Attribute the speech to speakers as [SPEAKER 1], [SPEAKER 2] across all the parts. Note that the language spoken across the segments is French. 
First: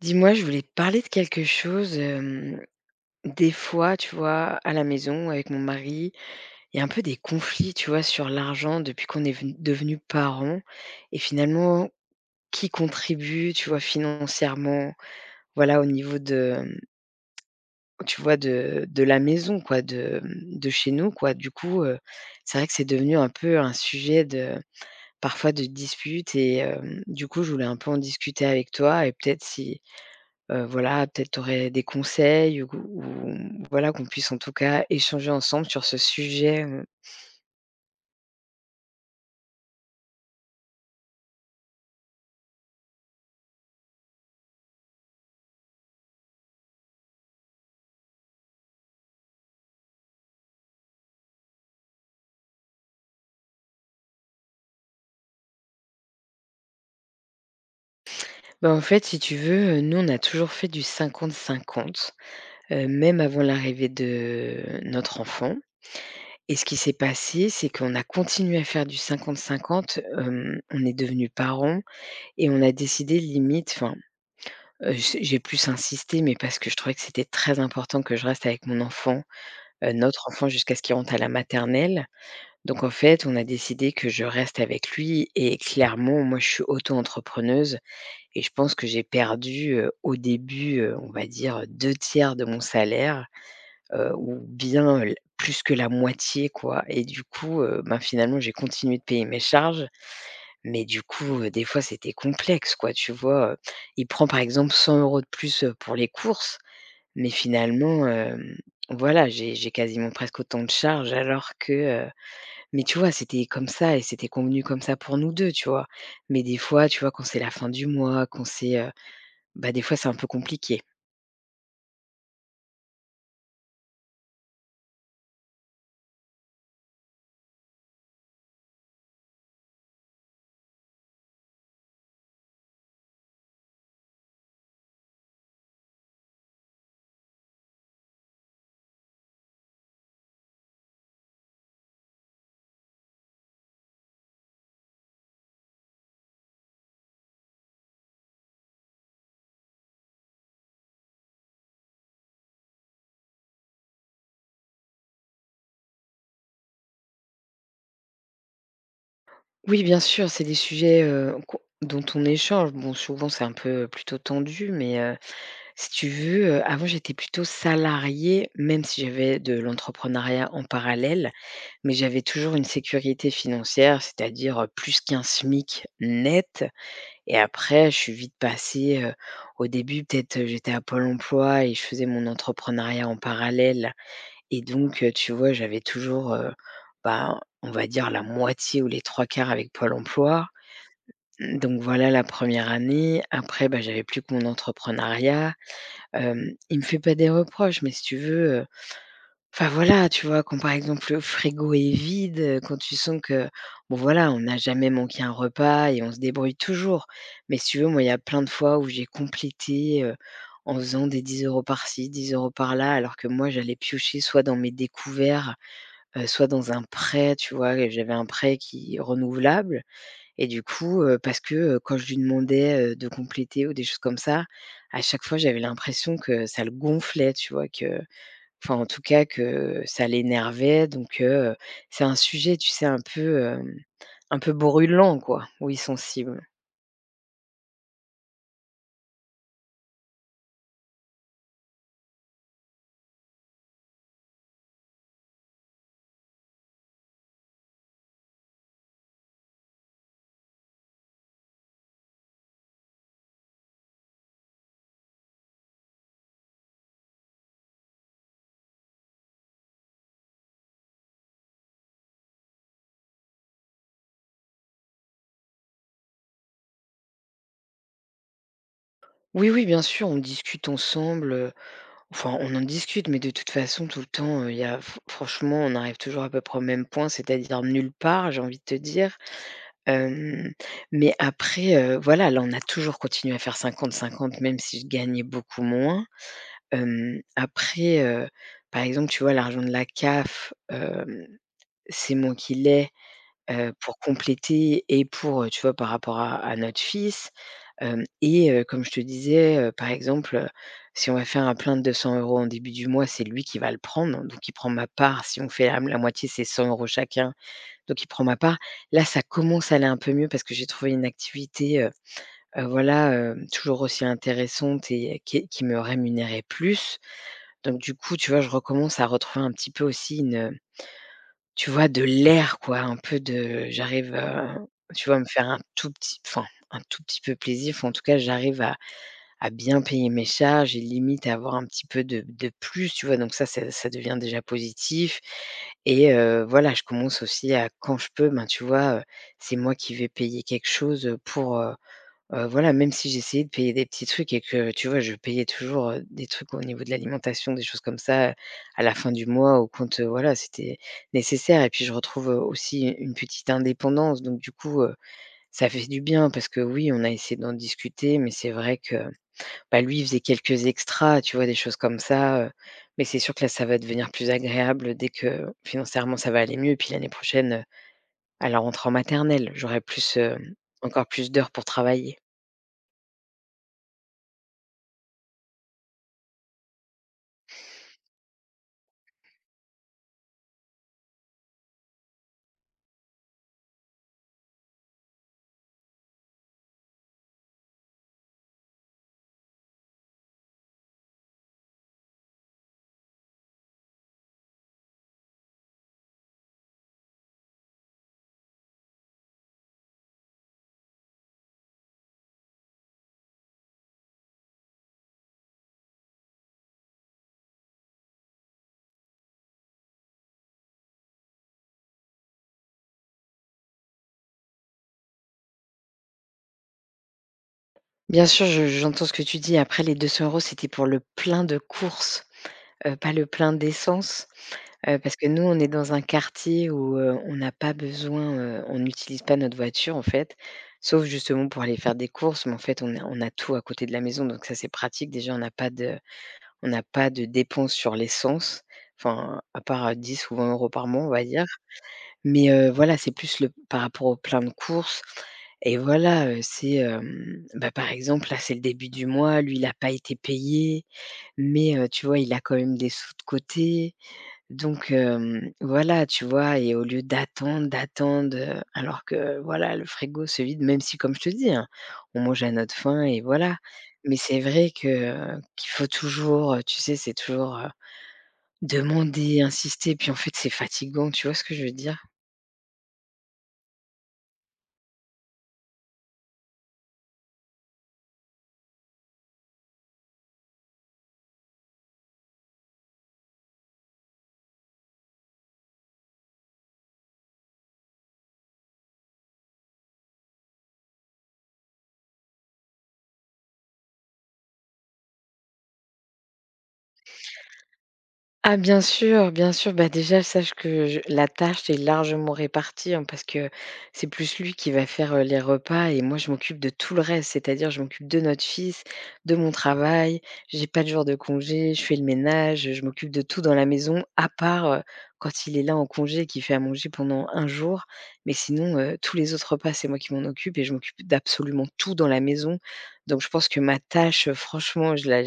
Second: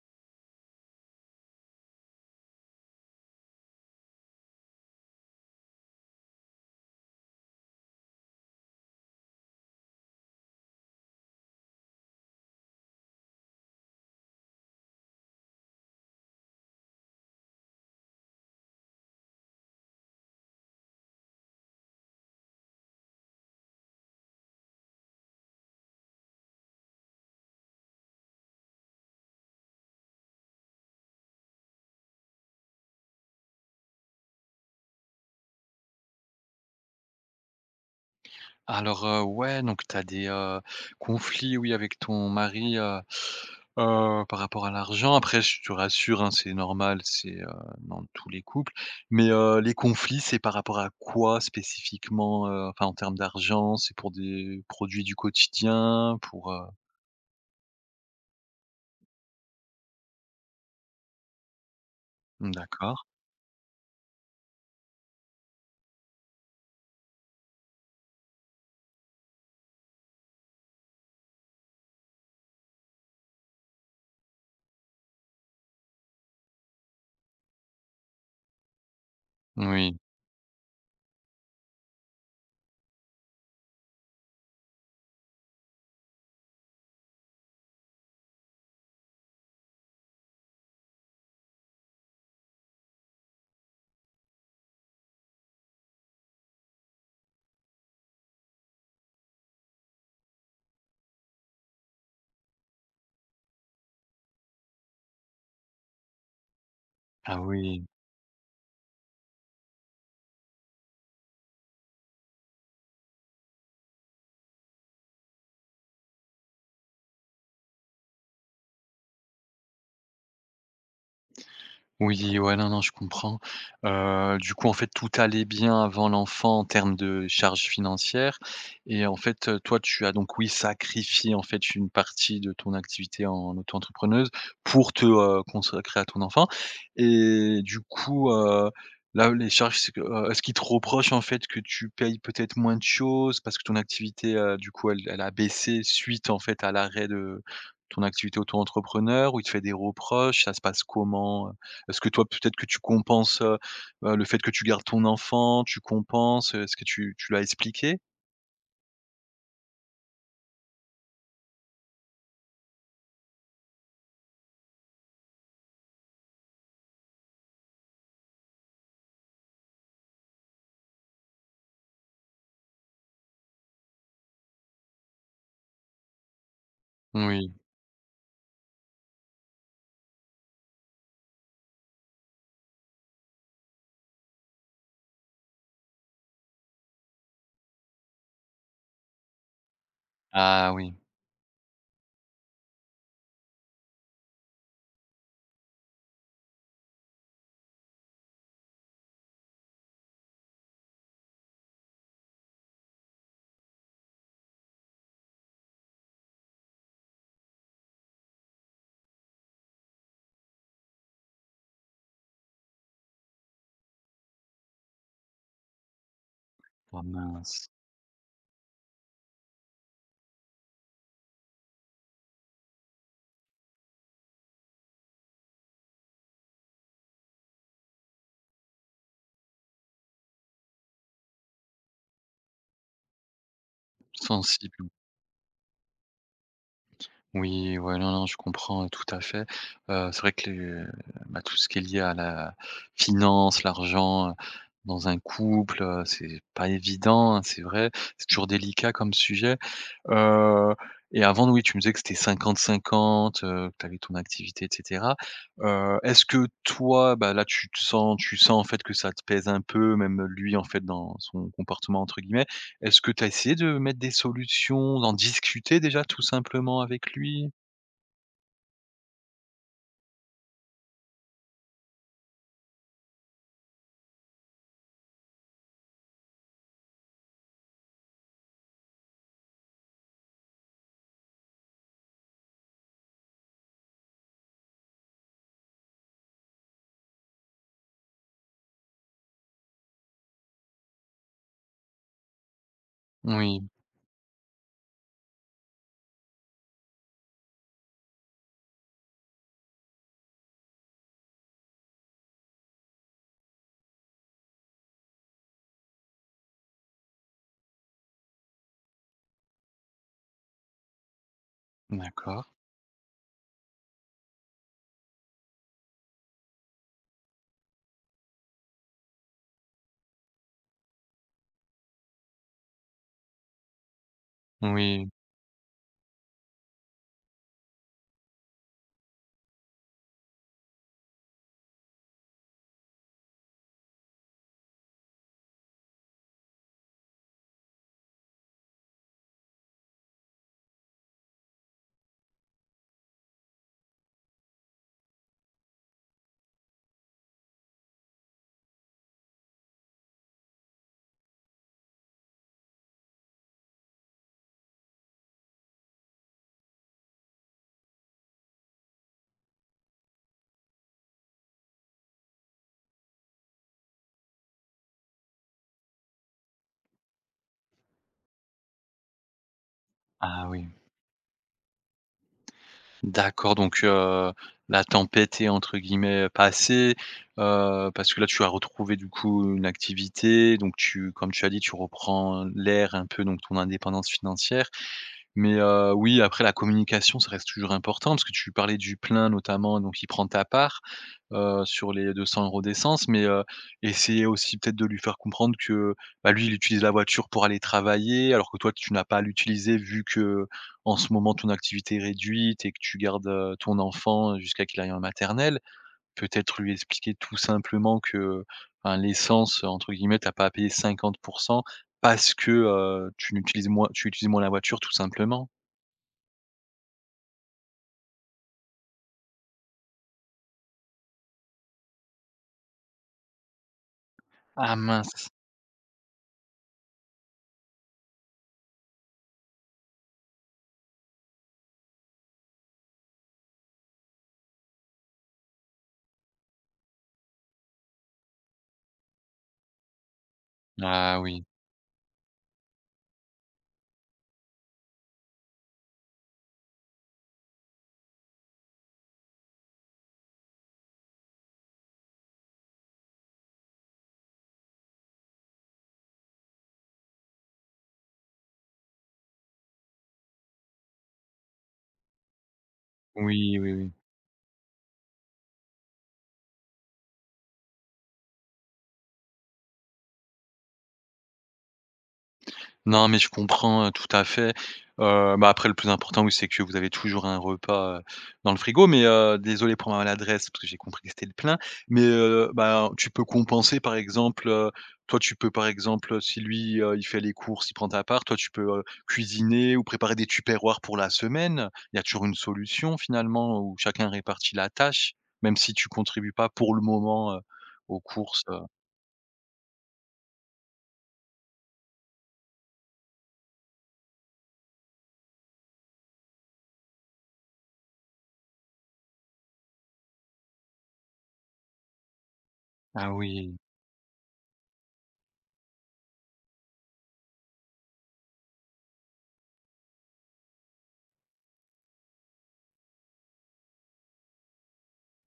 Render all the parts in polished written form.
[SPEAKER 1] Dis-moi, je voulais te parler de quelque chose. Des fois, tu vois, à la maison, avec mon mari, il y a un peu des conflits, tu vois, sur l'argent depuis qu'on est devenus parents. Et finalement, qui contribue, tu vois, financièrement, voilà, au niveau de, tu vois, de la maison, quoi, de chez nous, quoi. Du coup, c'est vrai que c'est devenu un peu un sujet de, parfois de dispute. Et du coup, je voulais un peu en discuter avec toi et peut-être si voilà, peut-être tu aurais des conseils ou voilà, qu'on puisse en tout cas échanger ensemble sur ce sujet.
[SPEAKER 2] Ouais, donc tu as conflits, oui, avec ton mari, par rapport à l'argent. Après, je te rassure, hein, c'est normal, dans tous les couples. Les conflits, c'est par rapport à quoi spécifiquement, enfin, en termes d'argent? C'est pour des produits du quotidien? Pour.
[SPEAKER 1] Bah, en fait, si tu veux, nous, on a toujours fait du 50-50,
[SPEAKER 2] Mmh, d'accord.
[SPEAKER 1] même avant l'arrivée de notre enfant et ce qui s'est passé, c'est qu'on a continué à faire du 50-50, on est devenus parents et on a décidé limite enfin, j'ai plus insisté, mais parce que je trouvais que c'était très important que je reste avec mon enfant,
[SPEAKER 2] Oui.
[SPEAKER 1] notre enfant jusqu'à ce qu'il rentre à la maternelle. Donc en fait, on a décidé que je reste avec lui et clairement, moi, je suis auto-entrepreneuse et je pense que j'ai perdu au début, on va dire deux tiers de mon salaire, ou bien l plus que la moitié quoi et du coup, ben, finalement, j'ai continué de payer mes charges, mais du coup, des fois, c'était complexe quoi, tu vois? Il prend par exemple 100 € de plus, pour les courses, mais
[SPEAKER 2] Ah oui.
[SPEAKER 1] finalement, voilà, j'ai quasiment presque autant de charges alors que, mais tu vois, c'était comme ça et c'était convenu comme ça pour nous 2, tu vois? Mais des fois, tu vois, quand c'est la fin du mois, quand c'est, bah, des fois, c'est un peu compliqué.
[SPEAKER 2] Oui, ouais, non, non, je comprends. Du coup, en fait, tout allait bien avant l'enfant en termes de charges financières et en fait, toi, tu as donc, oui, sacrifié, en fait, une partie de ton activité en auto-entrepreneuse pour te consacrer à ton enfant et du coup, là, les charges, est-ce qu'ils te reprochent, en fait, que tu payes peut-être moins de choses parce que ton activité, du coup, elle a baissé suite, en fait, à l'arrêt de ton activité auto-entrepreneur ou ils te fait des reproches? Ça se passe comment? Est-ce que toi, peut-être que tu compenses, le fait que tu gardes ton enfant, tu compenses, est-ce que tu l'as expliqué?
[SPEAKER 1] Oui, bien sûr, c'est des sujets, qu'on dont on échange. Bon, souvent, c'est un peu plutôt tendu, mais, si tu veux, avant, j'étais plutôt salariée, même si j'avais de l'entrepreneuriat en parallèle, mais j'avais toujours une sécurité financière, c'est-à-dire, plus qu'un SMIC net. Et
[SPEAKER 2] Oui.
[SPEAKER 1] après, je suis vite passée, au début, peut-être, j'étais à Pôle emploi et je faisais mon entrepreneuriat en parallèle et donc tu vois, j'avais toujours, bah, on va dire la moitié ou les trois quarts avec Pôle emploi.
[SPEAKER 2] Ah oui.
[SPEAKER 1] Donc voilà la première année. Après, bah, j'avais plus que mon entrepreneuriat. Il me fait pas des reproches, mais si tu veux, enfin voilà, tu vois? Quand par exemple le frigo est vide, quand tu sens que, bon voilà, on n'a jamais manqué un repas et on se débrouille toujours. Mais si tu veux, moi, il y a plein de fois où j'ai complété, en faisant des 10 € par-ci, 10 € par-là, alors que moi j'allais piocher soit dans mes découverts, soit dans un
[SPEAKER 2] Oh
[SPEAKER 1] prêt, tu
[SPEAKER 2] mince.
[SPEAKER 1] vois? Et j'avais un prêt qui renouvelable et du coup, parce que, quand je lui demandais, de compléter ou des choses comme ça, à chaque fois j'avais l'impression que ça le gonflait, tu vois? Que Enfin, en tout cas que ça l'énervait donc c'est un sujet, tu sais, un peu, un peu
[SPEAKER 2] Sensible.
[SPEAKER 1] brûlant quoi, oui sensible.
[SPEAKER 2] Oui, ouais, non, non, je comprends tout à fait. C'est vrai que les bah, tout ce qui est lié à la finance, l'argent, dans un couple, c'est pas évident, hein, c'est vrai. C'est toujours délicat comme sujet. Heu et avant, oui, tu me disais que c'était cinquante-cinquante, que tu avais ton activité et cetera. Est-ce que toi, bah, là, tu sens, en fait, que ça te pèse un peu, même lui, en fait, dans son «comportement» entre guillemets. Est-ce que tu as essayé de mettre des solutions, d'en discuter déjà tout simplement avec lui?
[SPEAKER 1] Oui, oui, bien sûr, on discute ensemble, enfin on en discute, mais de toute façon tout le temps, il y a franchement, on arrive toujours à peu près au même point, c'est-à-dire nulle part, j'ai envie de te dire. Hem, mais après, voilà, là on a toujours continué à faire 50-50, même si je gagnais beaucoup moins. Après, par exemple, tu vois l'argent de la CAF, hem c'est moi qui l'ai,
[SPEAKER 2] Oui,
[SPEAKER 1] pour compléter et pour, tu vois, par rapport à notre fils, hem et comme je te disais, par exemple, si on va faire un plein de 200 € en début du mois, c'est lui qui va le prendre, donc il prend ma part. Si on fait la moitié, c'est 100 € chacun, donc il prend ma part. Là, ça commence à aller un peu mieux parce que j'ai trouvé une activité,
[SPEAKER 2] d'accord.
[SPEAKER 1] voilà, toujours aussi intéressante et qui me rémunérait plus, donc du coup, tu vois, je recommence à retrouver un petit peu aussi une, tu vois, de l'air quoi, un peu de j'arrive,
[SPEAKER 2] Oui.
[SPEAKER 1] tu vois, à me faire un tout petit enfin, un tout petit peu plaisir. Enfin, en tout cas, j'arrive à bien payer mes charges et limite à avoir un petit peu de plus, tu vois? Donc ça devient déjà positif et voilà, je commence aussi à quand je peux, ben, tu vois, c'est moi qui vais payer quelque chose, voilà, même si j'essayais de payer des petits trucs et que, tu vois, je payais toujours, des trucs au niveau de l'alimentation, des choses comme ça, à la fin du mois, au compte, voilà, c'était nécessaire et puis je retrouve, aussi une petite indépendance donc du coup, ça fait du bien parce que oui, on a essayé d'en discuter mais c'est vrai que, bah, lui, il faisait quelques extras, tu vois, des choses comme ça, mais c'est sûr que là, ça va devenir plus agréable dès que financièrement, ça va aller mieux et puis l'année prochaine, à la rentrée en maternelle, j'aurai plus,
[SPEAKER 2] Ah oui.
[SPEAKER 1] encore plus d'heures pour travailler.
[SPEAKER 2] D'accord, la tempête est entre guillemets, «passée», parce que là tu as retrouvé du coup une activité, donc tu comme tu as dit, tu reprends l'air un peu, donc ton indépendance financière. Mais oui, après la communication, ça reste toujours important parce que tu parlais du plein notamment, donc il prend ta part, sur les 200 euros d'essence, mais essayer aussi peut-être de lui faire comprendre que, bah, lui, il utilise la voiture pour aller travailler alors que toi, tu n'as pas à l'utiliser vu que en ce moment ton activité est réduite et que tu gardes, ton enfant jusqu'à qu'il aille en maternelle. Peut-être lui expliquer tout simplement que, ben, l'essence, entre guillemets, t'as pas à payer 50 parce que, tu utilises moins la voiture tout simplement.
[SPEAKER 1] Bien sûr, je j'entends ce que tu dis. Après les 200 € c'était pour le plein de courses, pas le plein d'essence,
[SPEAKER 2] Ah
[SPEAKER 1] parce que
[SPEAKER 2] mince!
[SPEAKER 1] nous, on est dans un quartier où, on n'a pas besoin, on n'utilise pas notre voiture, en fait, sauf justement pour aller faire des courses, mais en fait, on a tout à côté de la maison, donc ça, c'est pratique. Déjà, on n'a pas de dépenses sur l'essence, enfin, à part, 10 ou 20 € par mois, on
[SPEAKER 2] Ah
[SPEAKER 1] va
[SPEAKER 2] oui.
[SPEAKER 1] dire. Mais voilà, c'est plus le par rapport aux plein de courses et voilà, bah, par exemple, là, c'est le début du mois, lui, il a pas été payé, mais tu vois, il a quand même des sous de côté. Donc voilà, tu vois? Et au lieu d'attendre, alors que voilà, le frigo se vide, même si comme je te dis, hein, on mange à notre faim et voilà.
[SPEAKER 2] Oui, oui, oui.
[SPEAKER 1] Mais c'est vrai que qu'il faut toujours, tu sais, c'est toujours, demander, insister, puis en fait, c'est fatigant, tu vois ce que je veux dire?
[SPEAKER 2] Non, mais je comprends, tout à fait. Bah, après le plus important, oui, c'est que vous avez toujours un repas, dans le frigo. Mais désolé pour ma maladresse, parce que j'ai compris que c'était le plein. Mais bah, tu peux compenser par exemple, toi tu peux par exemple, si lui, il fait les courses, il prend ta part, toi tu peux, cuisiner ou préparer des tupperwares pour la semaine. Il y a toujours une solution finalement où chacun répartit la tâche, même si tu contribues pas pour le moment, aux courses,
[SPEAKER 1] Ah
[SPEAKER 2] heu.
[SPEAKER 1] bien sûr, bien sûr. Bah, déjà, sache que je la tâche est largement répartie, hein, parce que c'est plus lui qui va faire, les repas et moi je m'occupe de tout le reste. C'est-à-dire je m'occupe de notre fils, de mon travail, j'ai pas de jour de congé, je fais le ménage, je m'occupe
[SPEAKER 2] Ah
[SPEAKER 1] de tout dans
[SPEAKER 2] oui.
[SPEAKER 1] la maison à part, quand il est là en congé et qu'il fait à manger pendant un jour. Mais sinon, tous les autres repas, c'est moi qui m'en occupe et je m'occupe d'absolument tout dans la maison. Donc je pense que ma tâche, franchement, je la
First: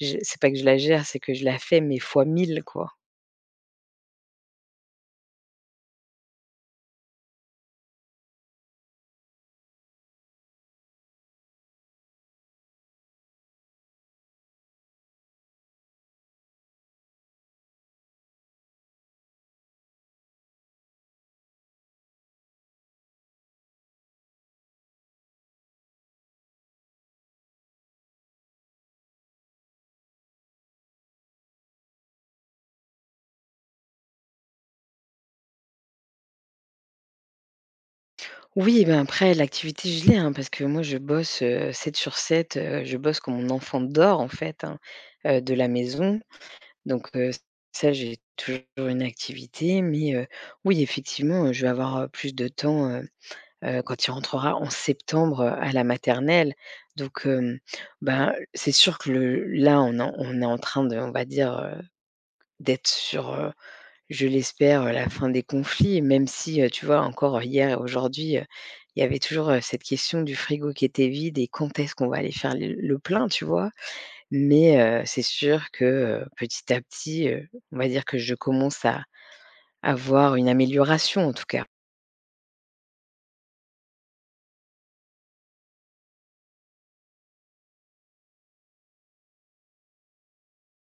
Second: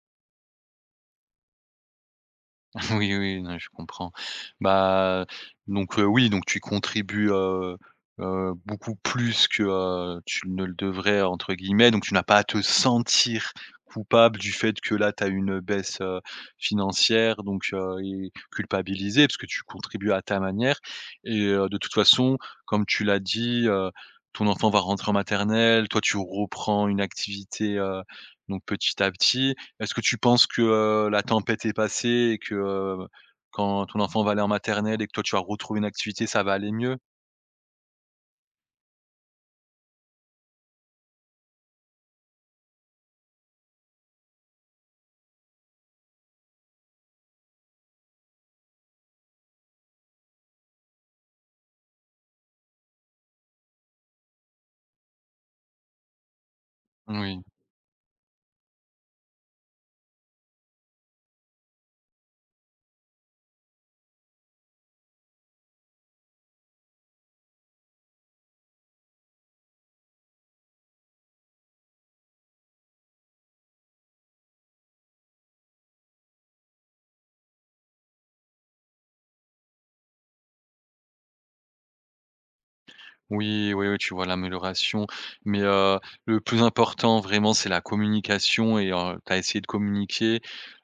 [SPEAKER 1] je c'est pas que je la gère, c'est que je la fais, mais fois mille quoi.
[SPEAKER 2] Oui, oui, non, je comprends. Bah, oui, donc tu contribues, beaucoup plus que, tu ne le devrais, entre guillemets, donc tu n'as pas à te sentir coupable du fait que là, tu as une baisse, financière, et culpabilisée parce que tu contribues à ta manière et de toute façon, comme tu l'as dit, ton enfant va rentrer en maternelle, toi tu reprends une activité, donc petit à petit est-ce que tu penses que, la tempête est passée et que, quand ton enfant va aller en maternelle et que toi tu vas retrouver une activité, ça va aller mieux?
[SPEAKER 1] Oui, ben, après l'activité je l'ai, hein, parce que moi je bosse, 7 sur 7 je bosse quand mon enfant dort en fait, hein, de la maison. Donc, ça j'ai toujours une activité, mais, oui effectivement, je vais avoir, plus de temps, quand il rentrera en septembre, à la maternelle. Donc,
[SPEAKER 2] Oui.
[SPEAKER 1] ben, c'est sûr que le là on est en train de, on va dire, d'être sur, je l'espère, la fin des conflits, même si, tu vois, encore hier et aujourd'hui, il y avait toujours, cette question du frigo qui était vide et quand est-ce qu'on va aller faire le plein, tu vois? Mais, c'est sûr que, petit à petit, on va dire que je commence à avoir une amélioration, en tout cas.
[SPEAKER 2] Oui, oui, oui, tu vois l'amélioration, mais le plus important vraiment c'est la communication et tu as essayé de communiquer.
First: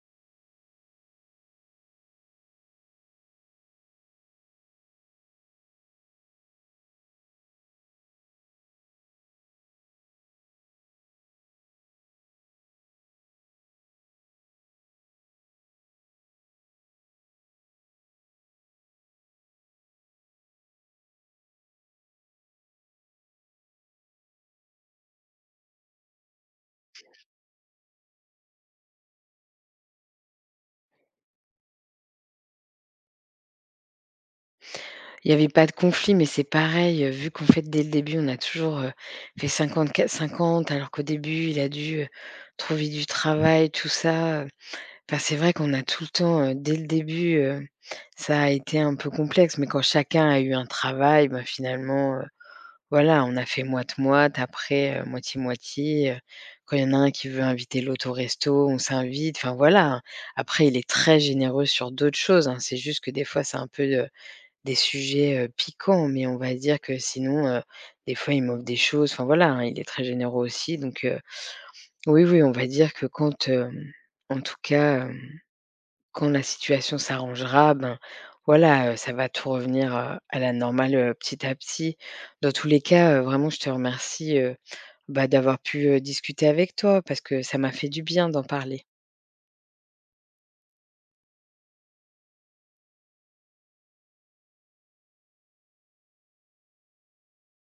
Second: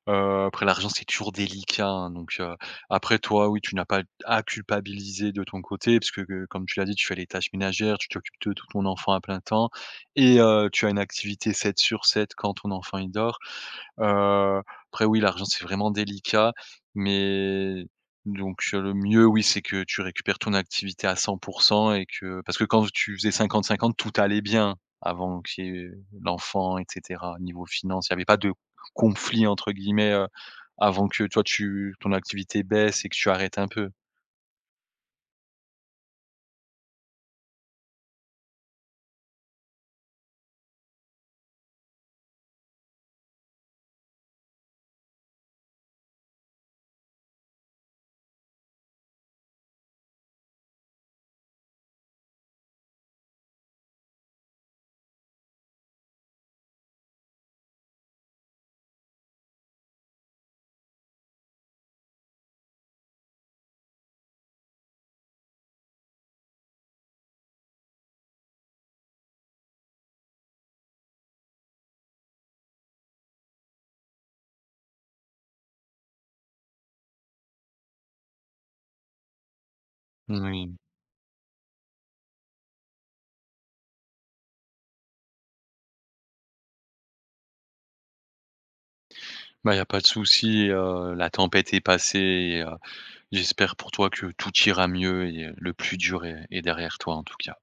[SPEAKER 2] Après l'argent c'est toujours délicat, hein, après toi oui, tu n'as pas à culpabiliser de ton côté parce que, comme tu l'as dit, tu fais les tâches ménagères, tu t'occupes de tout ton enfant à plein temps et tu as une activité 7 sur 7 quand ton enfant il dort. Heu, après oui, l'argent, c'est vraiment délicat, mais le mieux, oui, c'est que tu récupères ton activité à 100 et que parce que quand tu faisais 50-50, tout allait bien avant qu'il y ait l'enfant et cetera. Niveau finances, il y avait pas de «conflit» entre guillemets, avant que toi tu ton activité baisse et que tu arrêtes un peu.
[SPEAKER 1] Il y avait pas de conflit, mais c'est pareil, vu qu'en fait, dès le début, on a toujours, fait 50-50, alors qu'au début, il a dû, trouver du travail, tout ça, enfin, c'est vrai qu'on a tout le temps, dès le début, ça a été un peu complexe, mais quand chacun a eu un travail, ben finalement, voilà, on a fait moite-moite, après, moitié-moitié. Quand il y en a un qui veut inviter l'autre au resto, on s'invite, enfin voilà. Après, il est très généreux sur d'autres choses, hein, c'est juste que des fois, c'est un peu, des sujets, piquants, mais on va dire que sinon, des fois, il m'offre des choses, enfin voilà, hein, il est très généreux aussi, donc oui, oui, on va dire que quand, en tout cas, quand la situation s'arrangera, ben, voilà, ça va tout revenir, à la
[SPEAKER 2] Moui.
[SPEAKER 1] normale, petit à petit. Dans tous les cas, vraiment je te remercie, bah, d'avoir pu, discuter avec toi parce que ça m'a fait du bien d'en parler.
[SPEAKER 2] Bah, il y a pas de souci et la tempête est passée et j'espère pour toi que tout ira mieux et le plus dur est derrière toi, en tout cas.